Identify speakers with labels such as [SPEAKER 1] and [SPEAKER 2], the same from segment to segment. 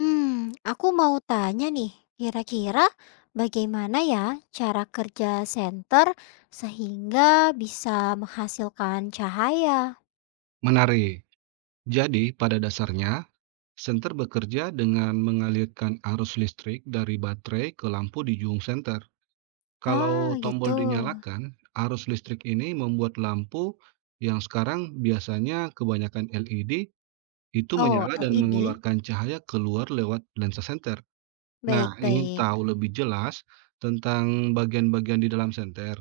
[SPEAKER 1] Hmm, aku mau tanya nih, kira-kira bagaimana ya cara kerja senter sehingga bisa menghasilkan cahaya?
[SPEAKER 2] Menarik. Jadi, pada dasarnya, senter bekerja dengan mengalirkan arus listrik dari baterai ke lampu di jung senter. Kalau
[SPEAKER 1] Ah,
[SPEAKER 2] tombol
[SPEAKER 1] gitu.
[SPEAKER 2] dinyalakan, arus listrik ini membuat lampu yang sekarang biasanya kebanyakan LED itu
[SPEAKER 1] Oh,
[SPEAKER 2] menyala dan
[SPEAKER 1] LED.
[SPEAKER 2] mengeluarkan cahaya keluar lewat lensa senter. Nah, ingin
[SPEAKER 1] Baik-baik.
[SPEAKER 2] tahu lebih jelas tentang bagian-bagian di dalam senter?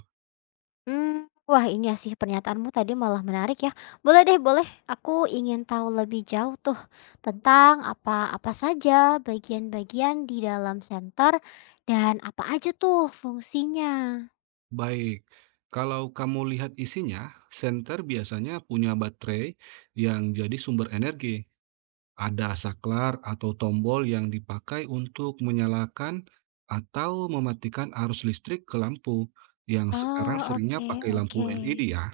[SPEAKER 1] Hmm, wah ini ya sih pernyataanmu tadi malah menarik ya. Boleh deh, boleh. Aku ingin tahu lebih jauh tuh tentang apa-apa saja bagian-bagian di dalam senter dan apa aja tuh fungsinya.
[SPEAKER 2] Baik, kalau kamu lihat isinya, senter biasanya punya baterai yang jadi sumber energi. Ada saklar atau tombol yang dipakai untuk menyalakan atau mematikan arus listrik ke lampu yang sekarang
[SPEAKER 1] Oh,
[SPEAKER 2] seringnya
[SPEAKER 1] oke,
[SPEAKER 2] pakai lampu
[SPEAKER 1] oke.
[SPEAKER 2] LED ya.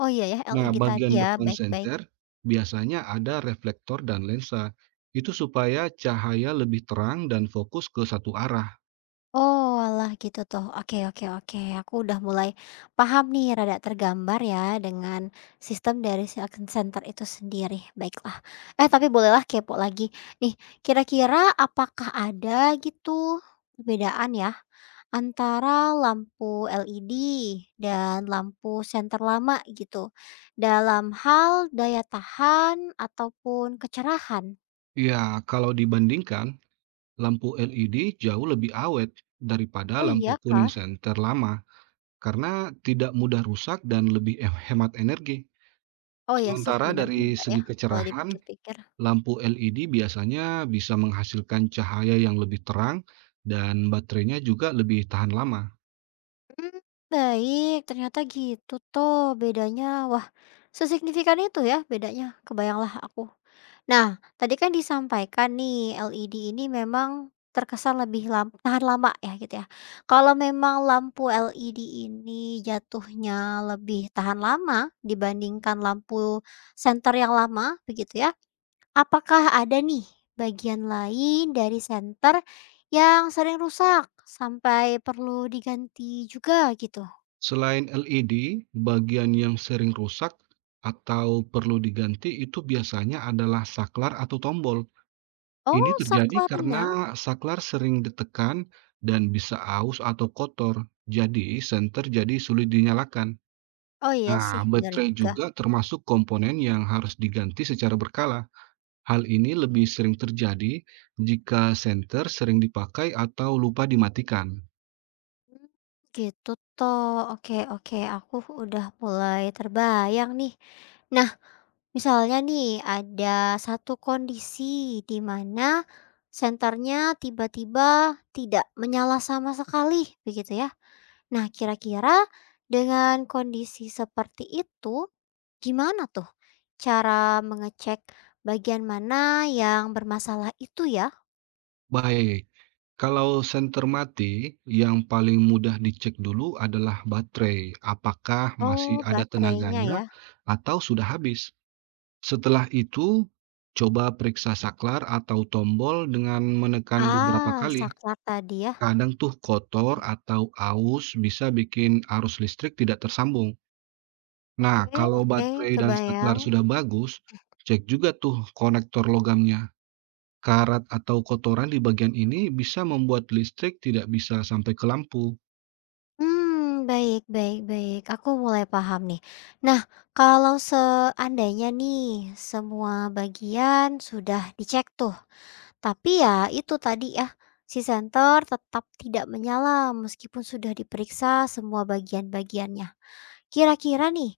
[SPEAKER 1] Oh iya ya,
[SPEAKER 2] Nah,
[SPEAKER 1] LED tadi
[SPEAKER 2] bagian
[SPEAKER 1] ya,
[SPEAKER 2] depan
[SPEAKER 1] baik baik.
[SPEAKER 2] senter biasanya ada reflektor dan lensa. Itu supaya cahaya lebih terang dan fokus ke satu arah.
[SPEAKER 1] Oh Oalah gitu toh. Oke, oke, oke, aku udah mulai paham nih, rada tergambar ya dengan sistem dari si action center itu sendiri. Baiklah. Eh, tapi bolehlah kepo lagi. Nih, kira-kira apakah ada gitu perbedaan ya antara lampu LED dan lampu senter lama gitu dalam hal daya tahan ataupun kecerahan?
[SPEAKER 2] Ya, kalau dibandingkan, lampu LED jauh lebih awet daripada
[SPEAKER 1] Oh
[SPEAKER 2] lampu
[SPEAKER 1] iya
[SPEAKER 2] kuning
[SPEAKER 1] kah?
[SPEAKER 2] senter lama karena tidak mudah rusak dan lebih hemat energi.
[SPEAKER 1] Oh ya sih,
[SPEAKER 2] Sementara
[SPEAKER 1] benar
[SPEAKER 2] dari
[SPEAKER 1] juga ya
[SPEAKER 2] segi
[SPEAKER 1] kalau
[SPEAKER 2] kecerahan,
[SPEAKER 1] dipikir-pikir.
[SPEAKER 2] lampu LED biasanya bisa menghasilkan cahaya yang lebih terang dan baterainya juga lebih tahan lama.
[SPEAKER 1] Mmm, baik, ternyata gitu toh bedanya. Wah, sesignifikan itu ya bedanya, kebayanglah aku. Nah, tadi kan disampaikan nih LED ini memang terkesan lebih lam tahan lama ya gitu ya. Kalau memang lampu LED ini jatuhnya lebih tahan lama dibandingkan lampu senter yang lama begitu ya, apakah ada nih bagian lain dari senter yang sering rusak sampai perlu diganti juga gitu?
[SPEAKER 2] Selain LED, bagian yang sering rusak atau perlu diganti itu biasanya adalah saklar atau tombol. Ini
[SPEAKER 1] Oh,
[SPEAKER 2] terjadi
[SPEAKER 1] saklar renyang?
[SPEAKER 2] karena saklar sering ditekan dan bisa aus atau kotor, jadi senter jadi sulit dinyalakan.
[SPEAKER 1] Oh iya sih,
[SPEAKER 2] Nah,
[SPEAKER 1] benar
[SPEAKER 2] baterai
[SPEAKER 1] juga.
[SPEAKER 2] juga termasuk komponen yang harus diganti secara berkala. Hal ini lebih sering terjadi jika senter sering dipakai atau lupa dimatikan.
[SPEAKER 1] Hmm, Gitu toh. Oke, oke, aku udah mulai terbayang nih. Nah, misalnya nih ada satu kondisi di mana senternya tiba-tiba tidak menyala sama sekali, begitu ya. Nah, kira-kira dengan kondisi seperti itu, gimana tuh cara mengecek bagian mana yang bermasalah itu ya?
[SPEAKER 2] Baik, kalau senter mati, yang paling mudah dicek dulu adalah baterai, apakah masih
[SPEAKER 1] Oh,
[SPEAKER 2] ada
[SPEAKER 1] baterainya
[SPEAKER 2] tenaganya
[SPEAKER 1] ya?
[SPEAKER 2] atau sudah habis. Setelah itu, coba periksa saklar atau tombol dengan menekan beberapa
[SPEAKER 1] Ah,
[SPEAKER 2] kali.
[SPEAKER 1] saklar tadi ya?
[SPEAKER 2] Kadang tuh kotor atau aus bisa bikin arus listrik tidak tersambung. Nah,
[SPEAKER 1] Oke,
[SPEAKER 2] kalau
[SPEAKER 1] oke,
[SPEAKER 2] baterai dan saklar
[SPEAKER 1] kebayang.
[SPEAKER 2] sudah bagus, cek juga tuh konektor logamnya. Karat atau kotoran di bagian ini bisa membuat listrik tidak bisa sampai ke lampu.
[SPEAKER 1] Hmm, baik, baik, baik, aku mulai paham nih. Nah, kalau seandainya nih semua bagian sudah dicek tuh, tapi ya itu tadi ya, si senter tetap tidak menyala meskipun sudah diperiksa semua bagian-bagiannya. Kira-kira nih,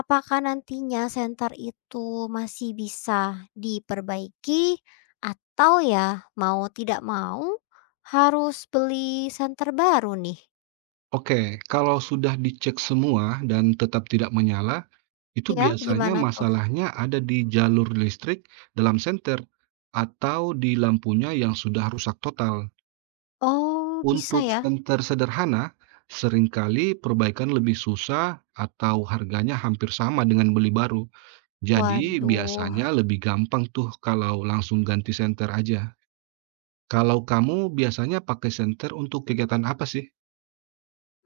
[SPEAKER 1] apakah nantinya senter itu masih bisa diperbaiki atau ya mau tidak mau harus beli senter baru nih?
[SPEAKER 2] Oke, kalau sudah dicek semua dan tetap tidak menyala, itu
[SPEAKER 1] Ya,
[SPEAKER 2] biasanya
[SPEAKER 1] gimana tuh?
[SPEAKER 2] masalahnya ada di jalur listrik dalam senter atau di lampunya yang sudah rusak total.
[SPEAKER 1] Oh, bisa
[SPEAKER 2] Untuk
[SPEAKER 1] ya?
[SPEAKER 2] senter sederhana, seringkali perbaikan lebih susah atau harganya hampir sama dengan beli baru. Jadi
[SPEAKER 1] Waduh.
[SPEAKER 2] biasanya lebih gampang tuh kalau langsung ganti senter aja. Kalau kamu biasanya pakai senter untuk kegiatan apa sih?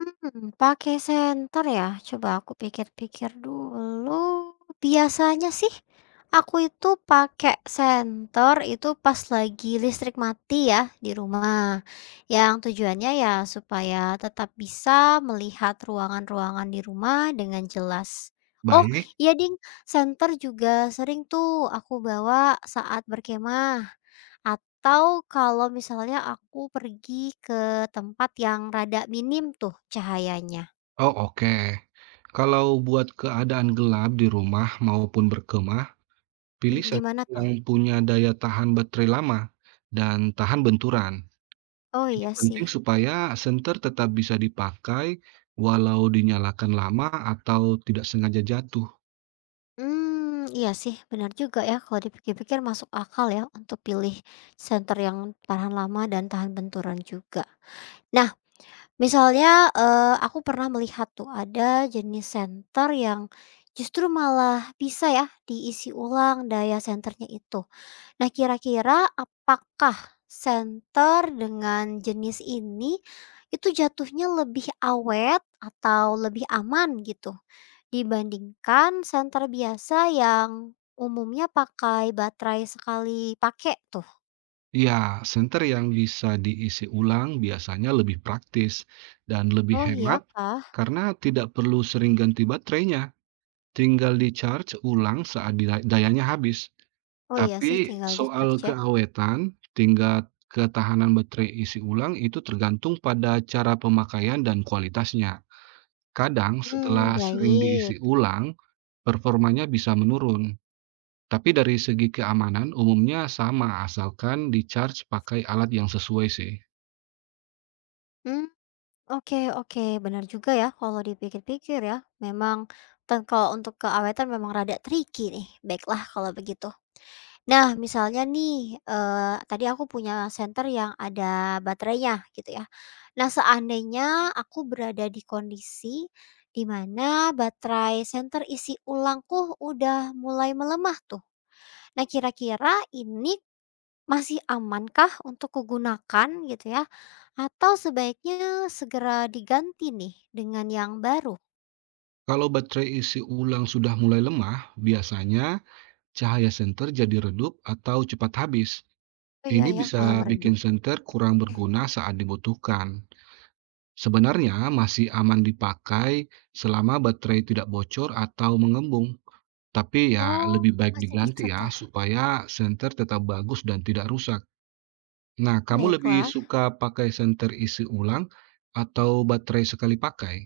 [SPEAKER 1] Pakai senter ya? Coba aku pikir-pikir dulu, biasanya sih aku itu pakai senter itu pas lagi listrik mati ya di rumah, yang tujuannya ya supaya tetap bisa melihat ruangan-ruangan di rumah dengan jelas. Oh,
[SPEAKER 2] Baik.
[SPEAKER 1] iya ding, senter juga sering tuh aku bawa saat berkemah. Atau kalau misalnya aku pergi ke tempat yang rada minim tuh cahayanya.
[SPEAKER 2] Oh, oke. Kalau buat keadaan gelap di rumah maupun berkemah,
[SPEAKER 1] Hmm.
[SPEAKER 2] pilih
[SPEAKER 1] Gimana
[SPEAKER 2] sensor
[SPEAKER 1] tuh?
[SPEAKER 2] yang punya daya tahan baterai lama dan tahan benturan.
[SPEAKER 1] Oh
[SPEAKER 2] Ini
[SPEAKER 1] iya sih.
[SPEAKER 2] penting supaya senter tetap bisa dipakai walau dinyalakan lama atau tidak sengaja jatuh.
[SPEAKER 1] Hmm, iya sih benar juga ya kalau dipikir-pikir masuk akal ya untuk pilih senter yang tahan lama dan tahan benturan juga. Nah misalnya, aku pernah melihat tuh ada jenis senter yang justru malah bisa ya diisi ulang daya senternya itu. Nah, kira-kira apakah senter dengan jenis ini, itu jatuhnya lebih awet atau lebih aman gitu, dibandingkan senter biasa yang umumnya pakai baterai sekali pakai tuh?
[SPEAKER 2] Ya, senter yang bisa diisi ulang biasanya lebih praktis dan lebih
[SPEAKER 1] Oh, iya
[SPEAKER 2] hemat
[SPEAKER 1] kah?
[SPEAKER 2] karena tidak perlu sering ganti baterainya. Tinggal di-charge ulang saat dayanya habis.
[SPEAKER 1] Oh, iya
[SPEAKER 2] Tapi
[SPEAKER 1] sih tinggal
[SPEAKER 2] soal
[SPEAKER 1] di-charge ya.
[SPEAKER 2] keawetan, tingkat ketahanan baterai isi ulang itu tergantung pada cara pemakaian dan kualitasnya. Kadang
[SPEAKER 1] Hmm,
[SPEAKER 2] setelah sering diisi
[SPEAKER 1] baik.
[SPEAKER 2] ulang, performanya bisa menurun. Tapi dari segi keamanan umumnya sama asalkan di-charge pakai alat yang sesuai sih.
[SPEAKER 1] Hmm, oke, oke, benar juga ya kalau dipikir-pikir ya, memang dan kalau untuk keawetan memang rada tricky nih. Baiklah kalau begitu. Nah, misalnya nih, tadi aku punya senter yang ada baterainya gitu ya. Nah, seandainya aku berada di kondisi di mana baterai senter isi ulangku udah mulai melemah tuh. Nah, kira-kira ini masih amankah untuk kugunakan gitu ya, atau sebaiknya segera diganti nih dengan yang baru?
[SPEAKER 2] Kalau baterai isi ulang sudah mulai lemah, biasanya cahaya senter jadi redup atau cepat habis.
[SPEAKER 1] Oh, iya
[SPEAKER 2] Ini
[SPEAKER 1] ya. Malah
[SPEAKER 2] bisa bikin
[SPEAKER 1] meredup.
[SPEAKER 2] senter kurang berguna saat dibutuhkan. Sebenarnya masih aman dipakai selama baterai tidak bocor atau mengembung, tapi ya
[SPEAKER 1] Oh,
[SPEAKER 2] lebih baik
[SPEAKER 1] masih bisa
[SPEAKER 2] diganti ya
[SPEAKER 1] tah?
[SPEAKER 2] supaya senter tetap bagus dan tidak rusak. Nah, kamu lebih
[SPEAKER 1] Baiklah.
[SPEAKER 2] suka pakai senter isi ulang atau baterai sekali pakai?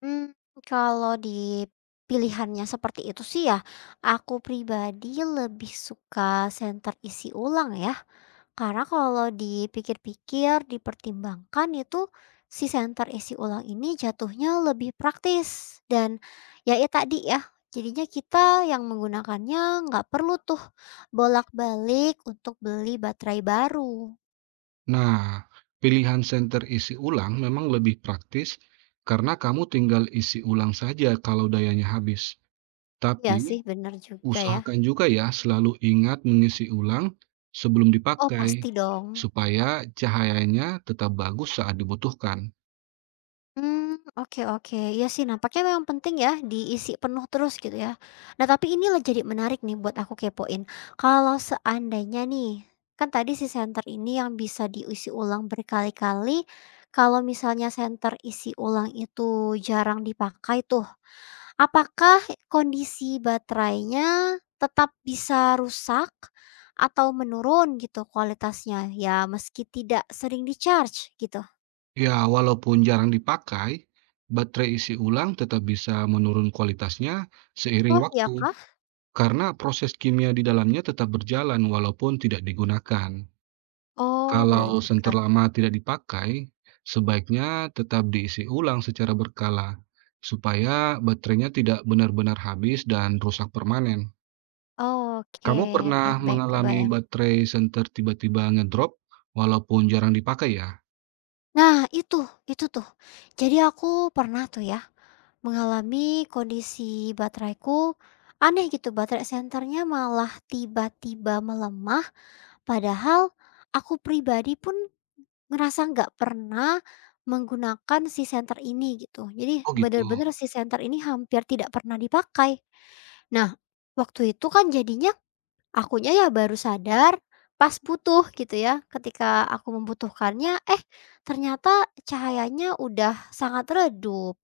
[SPEAKER 1] Hmm, kalau di pilihannya seperti itu sih ya, aku pribadi lebih suka senter isi ulang ya. Karena kalau dipikir-pikir, dipertimbangkan itu si senter isi ulang ini jatuhnya lebih praktis dan ya ya tadi ya, jadinya kita yang menggunakannya nggak perlu tuh bolak-balik untuk beli baterai baru.
[SPEAKER 2] Nah, pilihan senter isi ulang memang lebih praktis karena kamu tinggal isi ulang saja kalau dayanya habis.
[SPEAKER 1] Iya
[SPEAKER 2] Tapi
[SPEAKER 1] sih bener juga ya.
[SPEAKER 2] usahakan juga ya selalu ingat mengisi ulang sebelum
[SPEAKER 1] Oh
[SPEAKER 2] dipakai,
[SPEAKER 1] pasti dong.
[SPEAKER 2] supaya cahayanya tetap bagus saat dibutuhkan.
[SPEAKER 1] Hmm, oke, oke. Iya sih nampaknya memang penting ya diisi penuh terus gitu ya. Nah tapi inilah jadi menarik nih buat aku kepoin. Kalau seandainya nih, kan tadi si senter ini yang bisa diisi ulang berkali-kali, kalau misalnya senter isi ulang itu jarang dipakai tuh, apakah kondisi baterainya tetap bisa rusak atau menurun gitu kualitasnya? Ya meski tidak sering di-charge gitu.
[SPEAKER 2] Ya, walaupun jarang dipakai, baterai isi ulang tetap bisa menurun kualitasnya seiring
[SPEAKER 1] Oh iya
[SPEAKER 2] waktu,
[SPEAKER 1] kah?
[SPEAKER 2] karena proses kimia di dalamnya tetap berjalan walaupun tidak digunakan.
[SPEAKER 1] Oh benar
[SPEAKER 2] Kalau senter
[SPEAKER 1] juga.
[SPEAKER 2] lama tidak dipakai, sebaiknya tetap diisi ulang secara berkala, supaya baterainya tidak benar-benar habis dan rusak permanen.
[SPEAKER 1] Oke,
[SPEAKER 2] Kamu pernah
[SPEAKER 1] baik, baik,
[SPEAKER 2] mengalami
[SPEAKER 1] kebayang.
[SPEAKER 2] baterai senter tiba-tiba ngedrop walaupun jarang dipakai ya?
[SPEAKER 1] Nah itu tuh, jadi aku pernah tuh ya, mengalami kondisi bateraiku aneh gitu, baterai senternya malah tiba-tiba melemah, padahal aku pribadi pun ngerasa nggak pernah menggunakan si senter ini gitu. Jadi
[SPEAKER 2] Oh gitu.
[SPEAKER 1] bener-bener si senter ini hampir tidak pernah dipakai. Nah, waktu itu kan jadinya akunya ya baru sadar pas butuh gitu ya, ketika aku membutuhkannya, eh ternyata cahayanya udah sangat redup.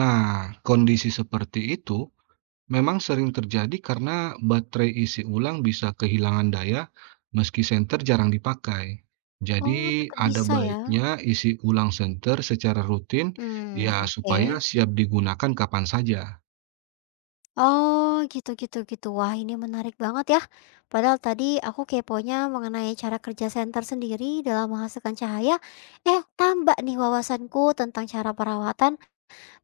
[SPEAKER 2] Nah, kondisi seperti itu memang sering terjadi karena baterai isi ulang bisa kehilangan daya meski senter jarang dipakai. Jadi
[SPEAKER 1] Oh tetap
[SPEAKER 2] ada
[SPEAKER 1] bisa ya?
[SPEAKER 2] baiknya isi ulang senter secara rutin ya
[SPEAKER 1] Hmm, oke.
[SPEAKER 2] supaya siap digunakan kapan saja.
[SPEAKER 1] Oh gitu, gitu, gitu. Wah ini menarik banget ya. Padahal tadi aku keponya mengenai cara kerja senter sendiri dalam menghasilkan cahaya, eh tambah nih wawasanku tentang cara perawatan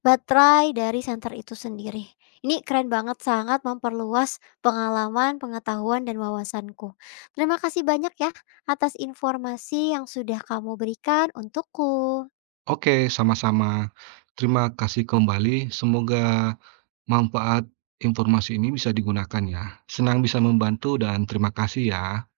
[SPEAKER 1] baterai dari senter itu sendiri. Ini keren banget, sangat memperluas pengalaman, pengetahuan, dan wawasanku. Terima kasih banyak ya atas informasi yang sudah kamu berikan untukku.
[SPEAKER 2] Oke, sama-sama. Terima kasih kembali. Semoga manfaat informasi ini bisa digunakan ya. Senang bisa membantu dan terima kasih ya.